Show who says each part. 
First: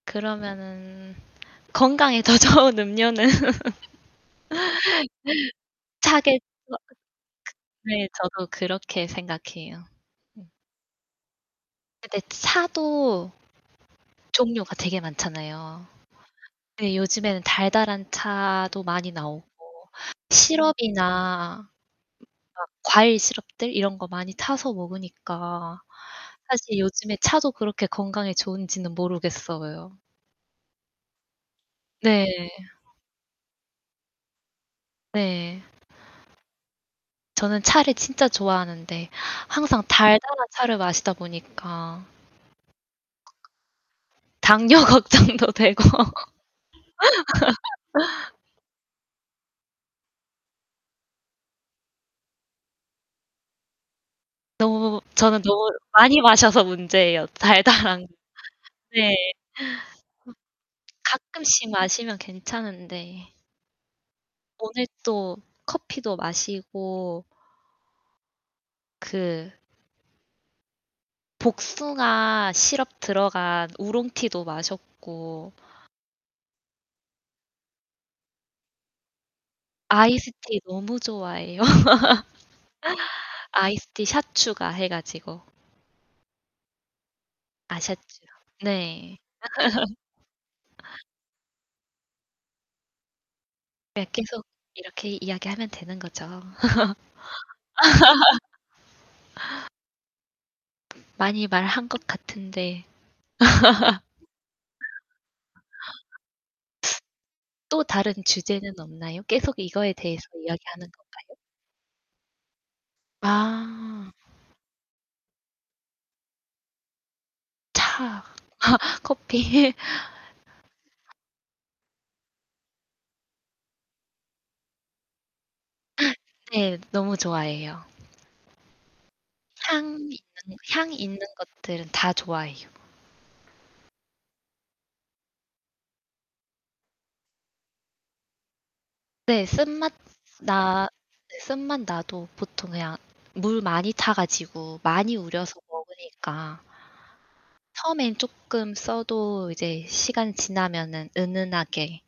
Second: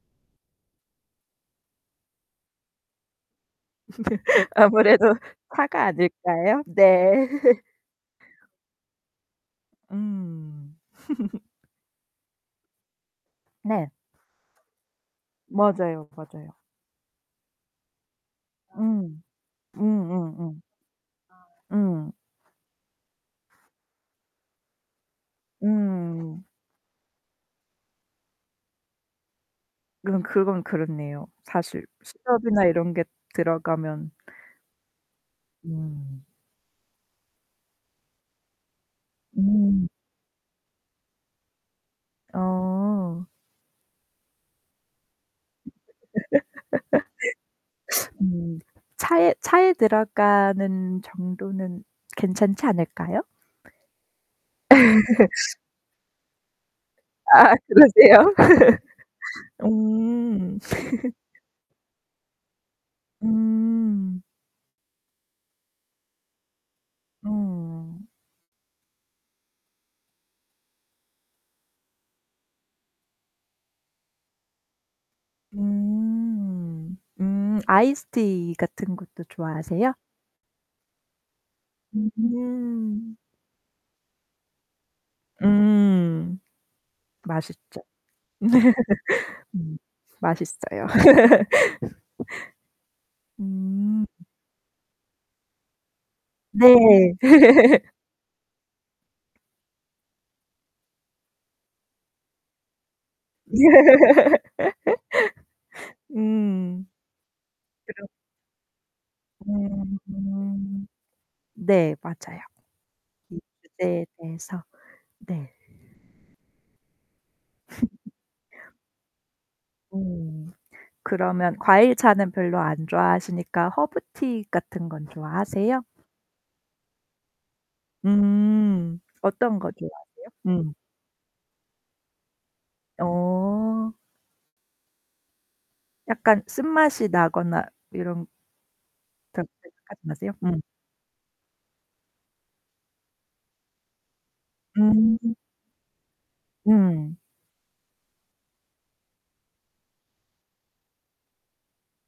Speaker 1: 그러면은 건강에 더 좋은 음료는.
Speaker 2: 아무래도 차가
Speaker 1: 차겠죠.
Speaker 2: 아닐까요?
Speaker 1: 그
Speaker 2: 네.
Speaker 1: 네, 저도 그렇게 생각해요. 음.
Speaker 2: 음.
Speaker 1: 근데 차도
Speaker 2: 네.
Speaker 1: 종류가 되게 많잖아요.
Speaker 2: 맞아요, 맞아요.
Speaker 1: 네, 요즘에는 달달한 차도 많이
Speaker 2: 음.
Speaker 1: 나오고
Speaker 2: 음음음.
Speaker 1: 시럽이나
Speaker 2: 음.
Speaker 1: 뭔가 과일 시럽들 이런 거 많이 타서 먹으니까
Speaker 2: 음.
Speaker 1: 사실 요즘에 차도 그렇게 건강에 좋은지는 모르겠어요.
Speaker 2: 그건 그건 그렇네요. 사실
Speaker 1: 네.
Speaker 2: 시럽이나 이런 게 들어가면
Speaker 1: 네.
Speaker 2: 음.
Speaker 1: 저는 차를 진짜 좋아하는데 항상
Speaker 2: 음.
Speaker 1: 달달한 차를 마시다 보니까
Speaker 2: 어.
Speaker 1: 당뇨 걱정도 되고.
Speaker 2: 음. 차에 차에 들어가는 정도는 괜찮지 않을까요?
Speaker 1: 너무 저는 너무 많이 마셔서 문제예요,
Speaker 2: 아
Speaker 1: 달달한 거.
Speaker 2: 그러세요?
Speaker 1: 네. 어
Speaker 2: 음.
Speaker 1: 가끔씩 마시면 괜찮은데
Speaker 2: 음.
Speaker 1: 오늘 또 커피도 마시고
Speaker 2: 음.
Speaker 1: 그 복숭아 시럽 들어간 우롱티도 마셨고
Speaker 2: 음. 음. 아이스티 같은 것도 좋아하세요?
Speaker 1: 아이스티 너무 좋아해요.
Speaker 2: 음.
Speaker 1: 아이스티 샷 추가해 가지고.
Speaker 2: 음. 맛있죠.
Speaker 1: 아샷추요. 네.
Speaker 2: 음. 맛있어요. 음.
Speaker 1: 네, 계속 이렇게 이야기하면 되는 거죠.
Speaker 2: 네.
Speaker 1: 많이 말한 것 같은데.
Speaker 2: 음.
Speaker 1: 또
Speaker 2: 그런
Speaker 1: 다른 주제는 없나요? 계속 이거에 대해서
Speaker 2: 음.
Speaker 1: 이야기하는 건가요?
Speaker 2: 네, 맞아요. 이 주제에
Speaker 1: 아.
Speaker 2: 대해서 네.
Speaker 1: 차. 커피.
Speaker 2: 음. 그러면 과일차는 별로 안 좋아하시니까 허브티 같은 건 좋아하세요?
Speaker 1: 네, 너무 좋아해요.
Speaker 2: 음. 어떤 거
Speaker 1: 향
Speaker 2: 좋아하세요?
Speaker 1: 있는
Speaker 2: 음.
Speaker 1: 향이 있는 것들은 다 좋아해요.
Speaker 2: 어. 약간 쓴맛이 나거나 이런
Speaker 1: 네. 쓴맛
Speaker 2: [unintelligible] 나세요? 음.
Speaker 1: 나 네 쓴맛 나도 보통 그냥 물 많이 타 가지고 많이
Speaker 2: 음.
Speaker 1: 우려서 먹으니까.
Speaker 2: 음.
Speaker 1: 처음엔 쪼끔 써도 이제 시간 지나면은 은은하게